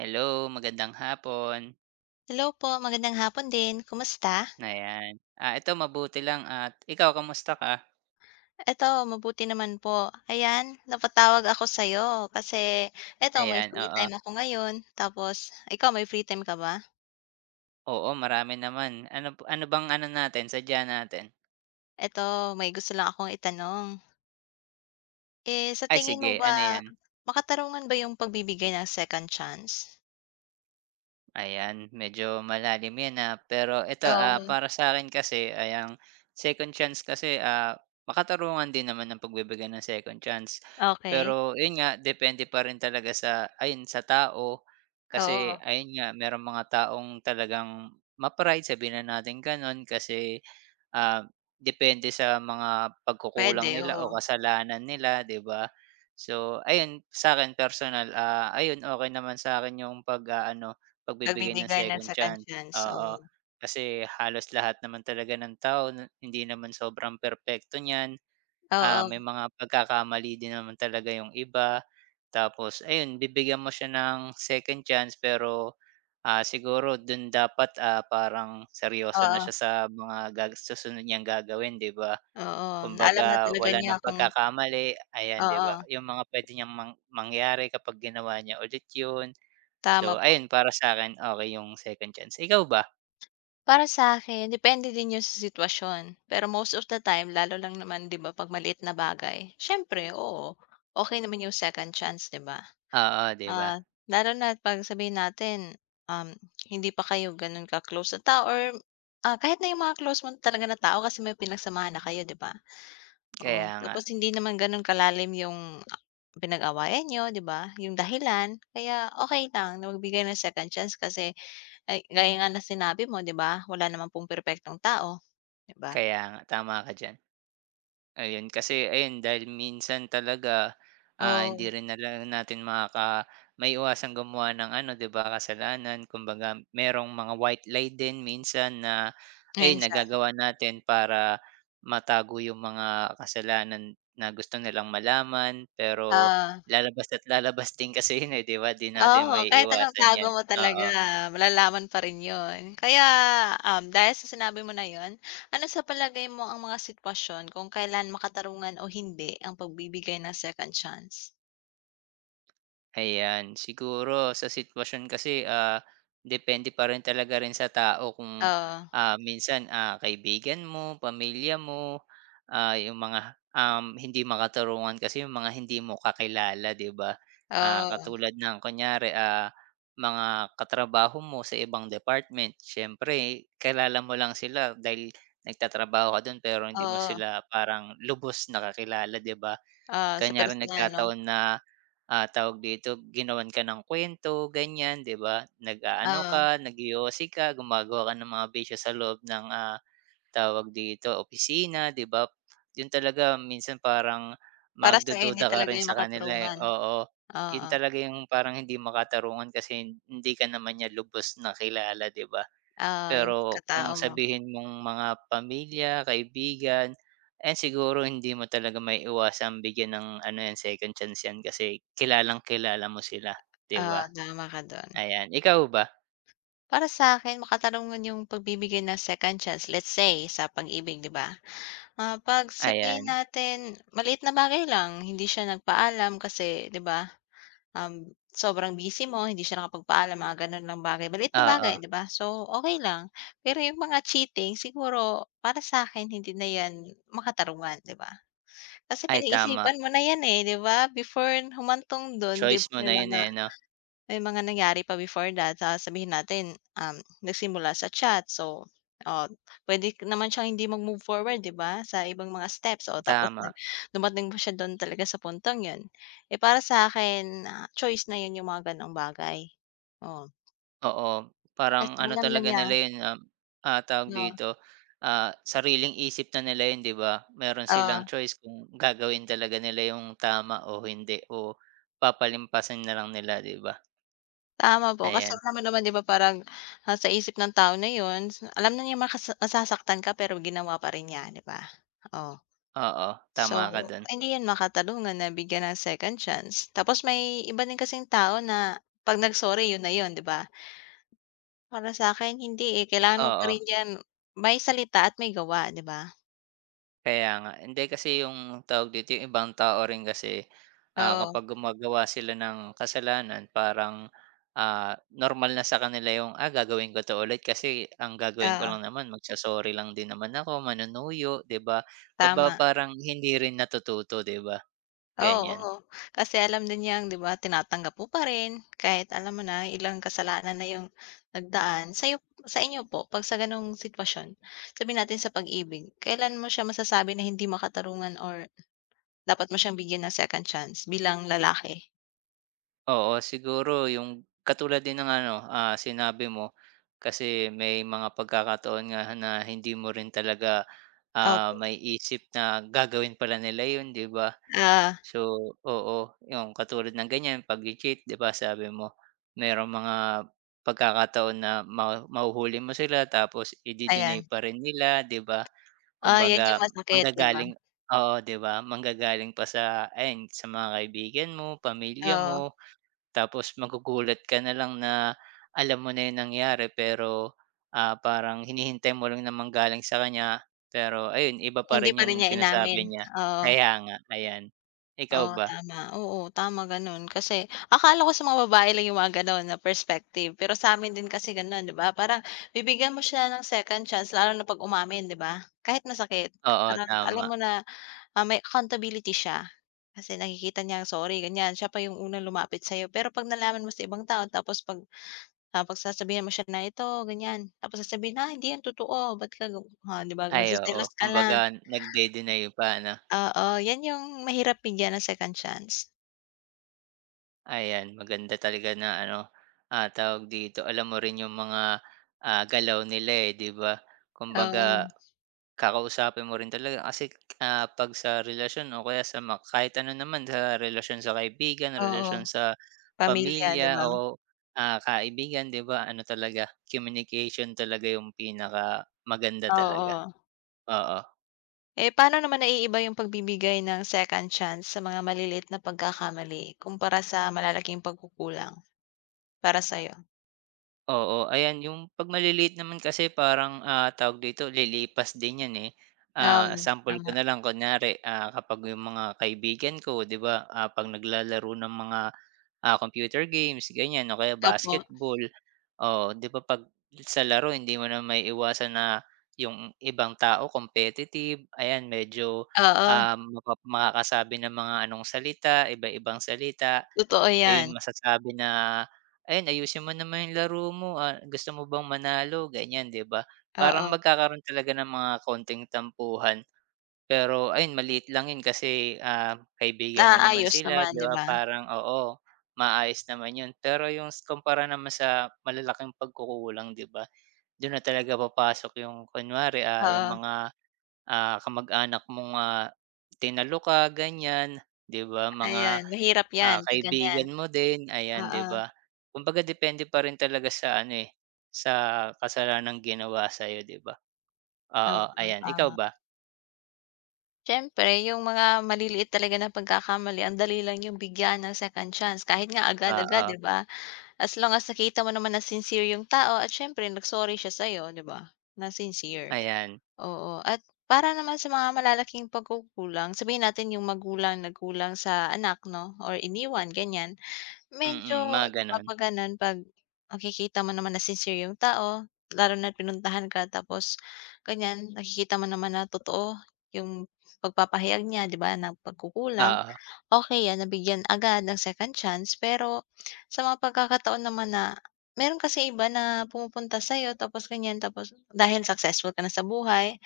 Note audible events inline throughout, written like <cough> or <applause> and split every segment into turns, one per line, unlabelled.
Hello, magandang hapon.
Hello po, magandang hapon din. Kumusta?
Ayan. Ah, ito mabuti lang at ikaw kamusta ka?
Eto mabuti naman po. Ayan, napatawag ako sa'yo kasi eto may
Ayan,
free
oo.
time ako ngayon. Tapos ikaw may free time ka ba?
Oo, marami naman. Ano ano bang ano natin, sadya natin?
Eto may gusto lang akong itanong. Eh, sa
Ay
tingin mo
sige,
ba
ano 'yan?
makatarungan ba yung pagbibigay ng second chance?
Ayan, medyo malalim 'yan, pero ito,
Oo,
para sa'kin kasi ayang second chance kasi, makatarungan din naman ng pagbibigay ng second chance.
okay,
Pero yun nga, depende pa rin talaga sa ayun, sa tao. Kasi
oo,
ayun nga, merong mga taong talagang ma-pride, sabihin na natin gano'n, kasi ah, depende sa mga
pwede
pagkukulang nila
oo.
o kasalanan nila, 'di ba? So, ayun sa akin personal, ayun okey naman sa akin yung pag-aano, pagbibigay ng
Pagbibigay ng
second
second
chance,
chance, oo.
oo. Kasi halos lahat naman talaga ng tao na hindi naman sobrang perpekto niyan. Ah,
Oo,
may mga pagkakamali din naman talaga yung iba. Tapos ayun, bibigyan mo siya ng second chance pero, siguro dun dapat, parang
oo,
seryoso na siya
oo.
sa mga susunod niyang gagawin, 'di ba?
Oo, na alam na
Kumbaga
talaga
wala nang
niya kung
pagkakamali, ayan, 'di ba?
oo,
Yung mga pwede niyang mangyari kapag ginawa niya ulit yun.
tama
So
po.
ayun, para sa akin okay yung second chance. Ikaw ba?
Para sa akin, depende din 'yun sa sitwasyon. Pero most of the time, lalo lang naman 'di ba 'pag maliit na bagay, siyempre oo, okay naman 'yung second chance 'di ba?
Oo, 'di ba?
Ah, lalo na 'pag sabihin natin, um, hindi pa kayo gano'n ka-close na tao or, ah, kahit na 'yung mga close mo talaga na tao kasi may pinagsamahan na kayo 'di ba? Oo,
Kaya nga,
tapos hindi naman gano'n kalalim 'yung ah, pinag-awayan niyo 'di ba, 'yung dahilan. Kaya okey lang na magbigay ng second chance kasi ay, gaya nga ng sinabi mo 'di ba, wala naman pong perpektong tao, 'di ba?
kaya nga, tama ka diyan. Ayun, kasi ayun dahil minsan talaga, hindi
Oo,
rin natin maiiwasang gumawa ng ano 'di ba, kasalanan. Kumbaga merong mga white lie din minsan na ay
minsan,
nagagawa natin para matago yung mga kasalanan na gusto nilang malaman. Pero
oo.
lalabas at lalabas <laughs> din kasi yun, eh, 'di ba? 'Di natin
Oo, kahit anong
maiiwasan
itago
yan,
mo talaga
oo.
malalaman pa rin 'yun. Kaya, dahil sa sinabi mo na 'yun, ano sa palagay mo ang mga sitwasyon kung kailan makatarungan o hindi ang pagbibigay ng second chance?
Ayan, siguro sa sitwasyon kasi, depende pa rin talaga rin sa tao kung,
Oo,
minsan, kaibigan mo, pamilya mo, yung mga, hindi makatarungan kasi yung mga hindi mo kakilala, 'di ba? Ah,
oo,
katulad ng kunyari, mga katrabaho mo sa ibang department, siyempre kilala mo lang sila dahil nagtatrabaho ka dun pero hindi mo
oo,
sila parang lubos nakakilala 'di ba?
oo, sa
Kanya rin
personal 'no?
nagkataon na tawag dito, ginawan ka ng kwento ganyan, 'di ba? Nag-aano
Oo,
ka, nagyosi ka, gumagawa ka ng mga bisyo sa loob ng, tawag dito, opisina, 'di ba? Yun talaga minsan parang
para sa'yo hindi
magdududa ka
talaga
rin
'yun
sa kanila, eh,
makatarungan.
oo. Yun
Oo,
talaga yung parang hindi makatarungan kasi hindi ka naman niya lubos na kilala, 'di ba?
oo, 'yung
Pero
pagkatao
kung
mo.
sabihin mong mga pamilya, kaibigan, ayan siguro hindi mo talaga maiiwasang bigyan ng ano yan, second chance yan kasi kilalang-kilala mo sila, 'di
Oo,
ba?
tama ka do'n.
Ayan, ikaw ba?
Para sa akin makatarungan yung pagbibigay ng second chance, let's say sa pag-ibig, 'di ba? Ah, 'pag sabihin
Ayan,
natin maliit na bagay lang, hindi siya nagpaalam kasi, 'di ba, sobrang busy mo, hindi siya nakapagpaalam, mga gano'n lang bagay, maliit na bagay,
oo.
'di ba? So, okay lang. Pero yung mga cheating siguro para sa akin hindi na 'yan makatarungan, 'di ba? Kasi
Ay tama,
pinag-isipan mo na 'yan, eh, 'di ba? Before humantong do'n, 'di
choice
ba,
mo na yun, eh, 'no?
may mga nangyari pa before that, ah, sabihin natin, nagsimula sa chat. So, oh, puwede naman siyang hindi mag-move forward, 'di ba, sa ibang mga steps. O tapos
Tama.
nag dumating pa siya do'n talaga sa puntong yun. Eh, para sa'kin, ah, choice na yun yung mga gano'ng bagay. Oh,
Oo, parang
kasi
ano
alam na
talaga
niya
nila yun, tawag
oo,
dito, sariling isip na nila yun 'di ba? Meron
oo,
silang choice kung gagawin talaga nila yung tama o hindi o papalimpasin na lang nila 'di ba?
tama po. Kasi
Ayan,
alam mo naman, 'di ba, parang, ah, sa isip ng tao na 'yon, alam na niya makasa masasaktan ka pero ginawa pa rin niya, 'di ba? Oo.
oo, tama
So,
ka dun,
hindi 'yan makatarungan na bigyan ng second chance. Tapos may iba din kasing tao na 'pag nag-sorry 'yun na 'yun, 'di ba? Para sa akin hindi, eh, kailangan mo pa
oo.
rin 'yan may salita at may gawa, 'di ba?
Kaya nga. Hindi kasi yung tawag dito, yung ibang tao rin kasi,
Oo,
kapag gumagawa sila ng kasalanan parang, normal na sa kanila yung, "Ah, gagawin ko 'to ulit kasi ang gagawin ko
oo,
lang naman magso-sorry lang din naman ako, manunuyo," 'di ba? Kaba
tama.
parang hindi rin natututo, 'di ba?
Oo,
Ganyan.
oo. Kasi alam din niyang 'di ba tinatanggap mo pa rin kahit alam mo na ilang kasalanan na 'yung nagdaan. Sa'yo sa inyo po 'pag sa gano'ng sitwasyon, sabihin natin sa pag-ibig, kailan mo siya masasabi na hindi makatarungan or dapat mo siyang bigyan ng second chance bilang lalaki.
Oo, siguro yung katulad din ng ano, sinabi mo, kasi may mga pagkakataon nga na hindi mo rin talaga,
Opo,
may isip na gagawin pala nila yun, 'di ba?
ah,
So, oo, yung katulad ng ganyan pagche-cheat 'di ba sabi mo, merong mga pagkakataon na mahuhuli mo sila tapos ide-deny
ayan.
pa rin nila 'di ba?
Ah, 'yan yung
Kumbaga
masakit, 'di ba?
manggagaling oo 'di ba, manggagaling pa sa ayan sa mga kaibigan mo, pamilya
Oo,
mo, tapos magugulat ka na lang na alam mo na yung nangyari pero, parang hinihintay mo lang na manggaling sa kanya pero ayun iba pa
hindi
rin
pa rin
yung
niya inamin.
sinasabi niya.
Oo,
Kaya nga, ayan. Ikaw
oo,
ba?
tama. Oo, tama gano'n. Kasi akala ko sa mga babae lang yung mga gano'n na perspective, pero sa'min din kasi gano'n, 'di ba? Parang bibigyan mo siya ng second chance lalo na 'pag umamin, 'di ba? Kahit masakit,
Oo,
parang alam
tama.
mo na, ah, may accountability siya. Kasi nakikita niya, sorry, ganyan. Siya pa yung unang lumapit sa'yo. Pero 'pag nalaman mo sa ibang tao tapos 'pag ah, 'pag sasabihan mo siya na, "Ito, ganyan." Tapos sasabihin, "Ah, hindi yan totoo, ba't ka gu" ah, 'di ba
Ay, oo.
nagseselos ka
Kumbaga
lang.
nagde-deny pa ano.
Oo, yan yung mahirap bigyan ng second chance.
Ayan, maganda talaga na ano, tawag dito, alam mo rin yung mga, galaw nila, eh, 'di ba?
Oo,
Kumbaga kakausapin mo rin talaga kasi, 'pag sa relasyon o kaya sa kahit ano naman sa relasyon sa kaibigan,
oo,
relasyon sa
pamilya, 'di
pamilya
ba?
o, kaibigan, 'di ba, ano talaga, communication talaga yung pinaka maganda talaga.
Oo.
Oo.
Eh, paano naman naiiba yung pagbibigay ng second chance sa mga maliliit na pagkakamali kumpara sa malalaking pagkukulang para sa'yo?
Oo, ayan yung 'pag maliliit naman kasi parang, tawag dito lilipas din yan, eh. Ah,
Oo,
sample ko
tama.
na lang kunyari, kapag yung mga kaibigan ko 'di ba, 'pag naglalaro ng mga, computer games ganyan o kaya
Opo,
basketball. Oo, 'di ba 'pag sa laro hindi mo na maiiwasan na yung ibang tao competitive, ayan medyo,
oo,
makakasabi ng mga anong salita, iba-ibang salita.
totoo yan.
Ayun masasabi na, "Ayun ayusin mo naman yung laro mo, gusto mo bang manalo?" Ganyan 'di ba? Parang
Oo,
magkakaroon talaga ng mga konting tampuhan, pero ayun maliit lang yun kasi, kaibigan mo naman
naayos
sila
naman,
'di
'di
ba
ba?
parang oo, maayos naman yun. Pero yung kumpara naman sa malalaking pagkukulang 'di ba, dun na talaga papasok yung kunwari, yung
Oo,
mga kamag-anak mong, tinalo ka ganyan, 'di ba, mga,
ayan mahirap yan 'pag ganyan,
kaibigan mo din, ayan, 'di
oo.
ba? Kumbaga depende pa rin talaga sa ano, eh, sa kasalanang ginawa sa'yo, 'di ba? Oo,
Oo,
ayan, ikaw
tama.
ba?
Siyempre yung mga maliliit talaga na pagkakamali ang dali lang yung bigyan ng second chance kahit nga agad-agad,
Oo,
'di ba? As long as nakita mo naman na sincere yung tao at siyempre nag-sorry siya sa'yo, 'di ba? Na sincere,
ayan,
oo. At para naman sa mga malalaking pagkukulang, sabihin natin yung magulang nagkulang sa anak 'no or iniwan, ganyan. Medyo
mga
'di ba
gano'n.
'pag gano'n, 'pag nakikita mo naman na sincere yung tao, lalo na't pinuntahan ka tapos ganyan, nakikita mo naman na totoo yung pagpapahayag niya 'di ba, ng pagkukulang,
Oo,
okey yan nabigyan agad ng second chance. Pero sa mga pagkakataon naman na meron kasing iba na pumupunta sa'yo tapos ganyan, tapos dahil successful ka na sa buhay,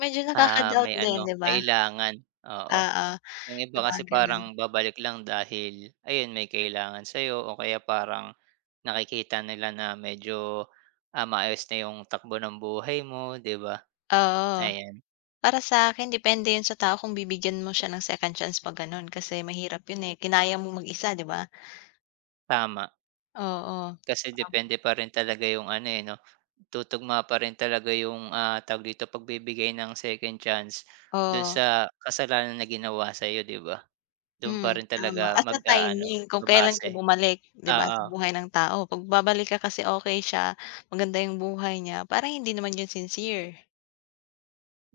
medyo nakaka-doubt
may
din
ano,
'di ba?
kailangan, oo.
Oo,
Yung iba
yung mga
kasi
gano'n,
parang babalik lang dahil ayun, may kailangan sa'yo o kaya parang nakikita nila na medyo, maayos na yung takbo ng buhay mo, 'di ba?
oo.
Ayan,
Para sa akin depende 'yun sa tao kung bibigyan mo siya ng second chance 'pag gano'n kasi mahirap 'yun, eh, kinaya mo mag-isa 'di ba?
tama.
Oo.
Kasi depende pa rin talaga yung ano, eh, 'no, tutugma pa rin talaga yung, tawag dito, pagbibigay ng second chance dun
Oo,
sa kasalanan na ginawa sa'yo, 'di ba? Dun
hmm,
pa rin
tama
talaga
at sa
mag-aano,
timing kung kailan ka
babase.
bumalik 'di ba, sa
Oo,
buhay ng tao. 'Pag babalik ka kasi okay siya, maganda 'yung buhay niya, parang hindi naman 'yun sincere.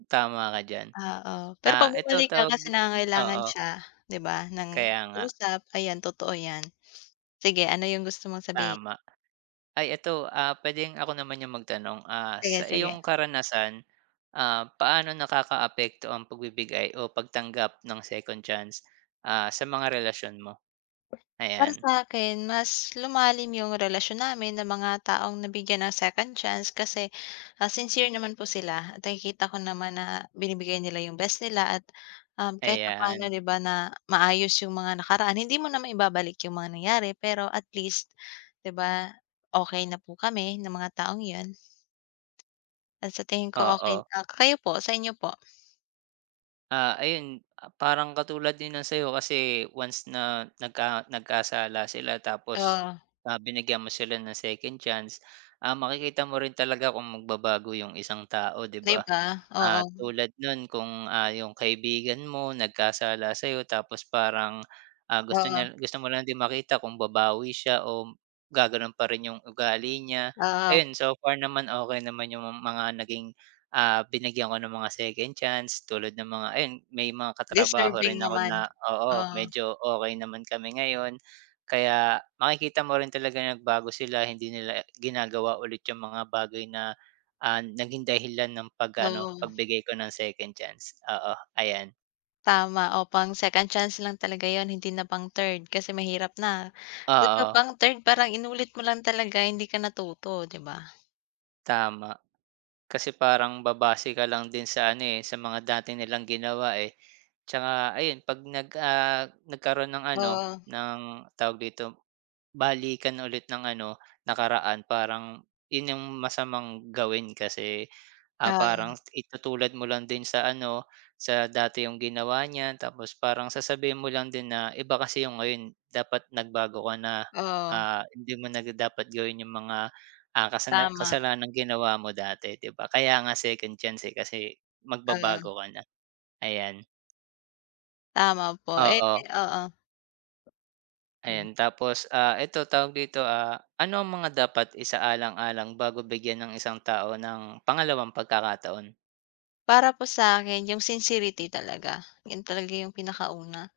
tama ka diyan.
Oo, pero
Ah,
'pag
eto
bumalik ka
tawag
kasi
di
nangangailangan
oo,
siya 'di ba ng
kaya nga,
usap, ayan totoo 'yan. Sige ano 'yung gusto mong sabihin?
tama. Ay eto, puwedeng ako naman yung magtanong,
Sige,
sa
sige.
iyong karanasan. Ah, paano nakakaapekto ang pagbibigay o pagtanggap ng second chance, sa mga relasyon mo?
Para
Ayan,
sa akin mas lumalim yung relasyon namin ng mga taong nabigyan ng second chance kasi, ah, sincere naman po sila at nakikita ko naman na binibigay nila yung best nila at, kahit na paano
ayan,
'di ba na maayos yung mga nakaraan. Hindi mo naman ibabalik yung mga nangyari pero at least 'di ba, okay na po kami ng mga taong yun at sa tingin ko okay
oo.
na ah, kayo po, sa inyo po?
Ah, ayun, parang katulad din ng sa'yo kasi once na nagkasala sila tapos,
Oo,
binigyan mo sila ng second chance, makikita mo rin talaga kung magbabago yung isang tao, 'di
'di
ba?
ba?
Ah,
Oo,
tulad nun kung, yung kaibigan mo nagkasala sa'yo tapos parang,
oo,
gusto mo lang din makita kung babawi siya o gaganon pa rin yung ugali niya.
oo,
Ayun, so far naman okey naman yung mga naging, binigyan ko ng mga second chance tulad ng mga ayun, may mga katrabaho rin
deserving
ako
naman.
na oo,
Oo,
medyo okey naman kami ngayon. Kaya makikita mo rin talaga nagbago sila, hindi nila ginagawa ulit yung mga bagay na naging dahilan ng pag-ano,
oo.
pagbigay ko ng second chance, oo, ayan.
Tama, o pang second chance lang talaga yon hindi na pang third kasi mahirap na. 'Di ba
Oo,
pang third parang inulit mo lang talaga hindi ka natuto, 'di ba?
tama. Kasi parang babase ka lang din sa ano, eh, sa mga dati nilang ginawa, eh. Tsaka ayun 'pag nagkaroon ng ano,
Oo,
ng tawag dito balikan ulit ng ano, nakaraan parang 'yun yung masamang gawin kasi,
oo,
parang itutulad mo lang din sa ano, sa dati yung ginawa niya tapos parang sasabihin mo lang din na iba kasi yung ngayon dapat nagbago ka na,
oo,
hindi mo na dapat gawin yung mga,
tama,
kasalanang ginawa mo dati 'di ba? Kaya nga second chance, eh, kasi
oo,
magbabago ka na, ayan.
tama po. Eh,
Oo.
oo.
Ayan, tapos, eto tawag dito, ano ang mga dapat isaalang-alang bago bigyan ng isang tao ng pangalawang pagkakataon?
Para po sa akin yung sincerity talaga, yun talaga yung pinakauna.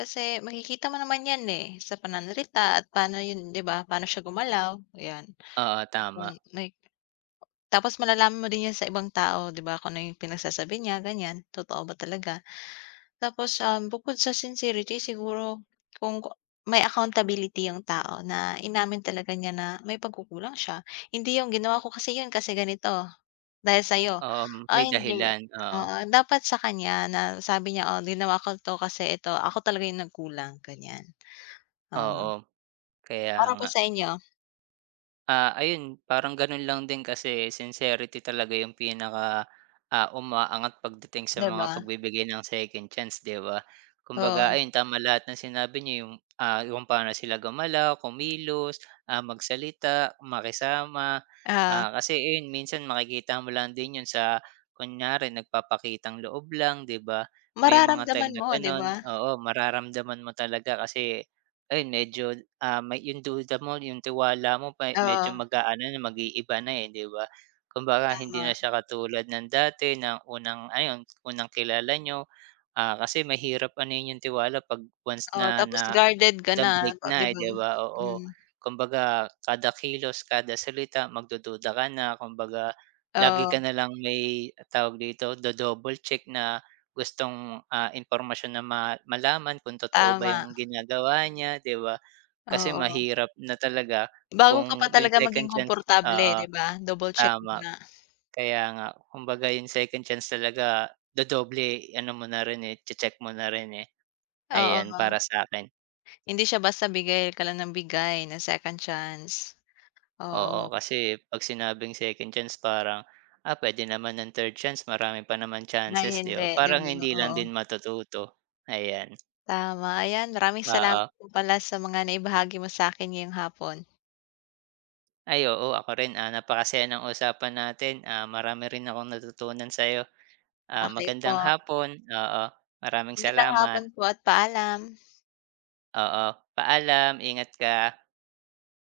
Kasi makikita mo naman yan, eh, sa pananalita at paano yun 'di ba, paano siya gumalaw, yan.
Oo, tama.
Kung may tapos malalaman mo din yan sa ibang tao 'di ba, kung ano yung pinagsasabi niya, ganyan, totoo ba talaga. Tapos, bukod sa sincerity siguro kung ku- may accountability yung tao na inamin talaga niya na may pagkukulang siya. Hindi yung ginawa ko kasi yun kasi ganito dahil sa'yo.
Oo,
Ah,
may
hindi.
dahilan, oo.
Oo, dapat sa kanya na sabi niya, "Oh, ginawa ko 'to kasi ito, ako talaga yung nagkulang." Ganyan, oo.
Oo, kaya
Para po
nga.
sa inyo,
Ah, ayun parang gano'n lang din kasi sincerity talaga yung pinaka, umaangat pagdating sa
'di
mga
ba?
pagbibigay ng second chance 'di ba? Kumbaga
Oo,
ayun tama lahat ng sinabi niyo yung, yung paano sila gumalaw, kumilos, magsalita, makisama.
ah,
Ah, kasi ayun minsan makikita mo lang din yun sa kunyari nagpapakitang loob lang 'di ba? May mga time
mararamdaman
na
mo, 'di
gano'n,
ba?
oo mararamdaman mo talaga kasi ayun medyo, may yung duda mo, yung tiwala mo pa
Oo,
medyo mag-aano na mag-iiba na, eh, 'di ba? Kumbaga hindi na
tama.
siya katulad ng dati na unang ayun, unang kilala niyo, kasi mahirap ano yun yung tiwala 'pag once
Oo,
na
tapos
na
guarded ka
the
na,
break
'di
na, eh,
ba?
'di ba? Oo.
Hmm,
Kumbaga kada kilos, kada salita magdududa ka na, kumbaga lagi ka
oo,
na lang may tawag dito, do-double check na gustong, impormasyon na malaman kung totoo ba
tama,
yung ginagawa niya, 'di ba? Kasi
oo.
mahirap na talaga
Bago ka pa
kung yung
talaga
second
maging
chance
komportable,
ah ah,
'di ba? Double check
tama.
muna.
Kaya nga, kumbaga yung second chance talaga double ano mo na rin, eh, check mo na rin, eh.
Oo,
Ayan para sa akin.
hindi siya basta bigay ka lang ng bigay ng second chance.
Oo,
Oo,
kasi 'pag sinabing second chance parang, puwede naman ng third chance marami pa naman
na
chances 'di ba,
hindi, 'di
parang
ba?
hindi lang
Oo,
din matututo, ayan.
tama. Ayan, maraming
Oo,
salamat po pala sa mga naibahagi mo sa akin ngayong hapon.
ay oo ako rin, napakasaya ng usapan natin, marami rin akong natutunan sa'yo. Ah,
Okey po.
magandang hapon, oo, maraming
Magandang
salamat.
hapon po at paalam.
Oo, paalam, ingat ka.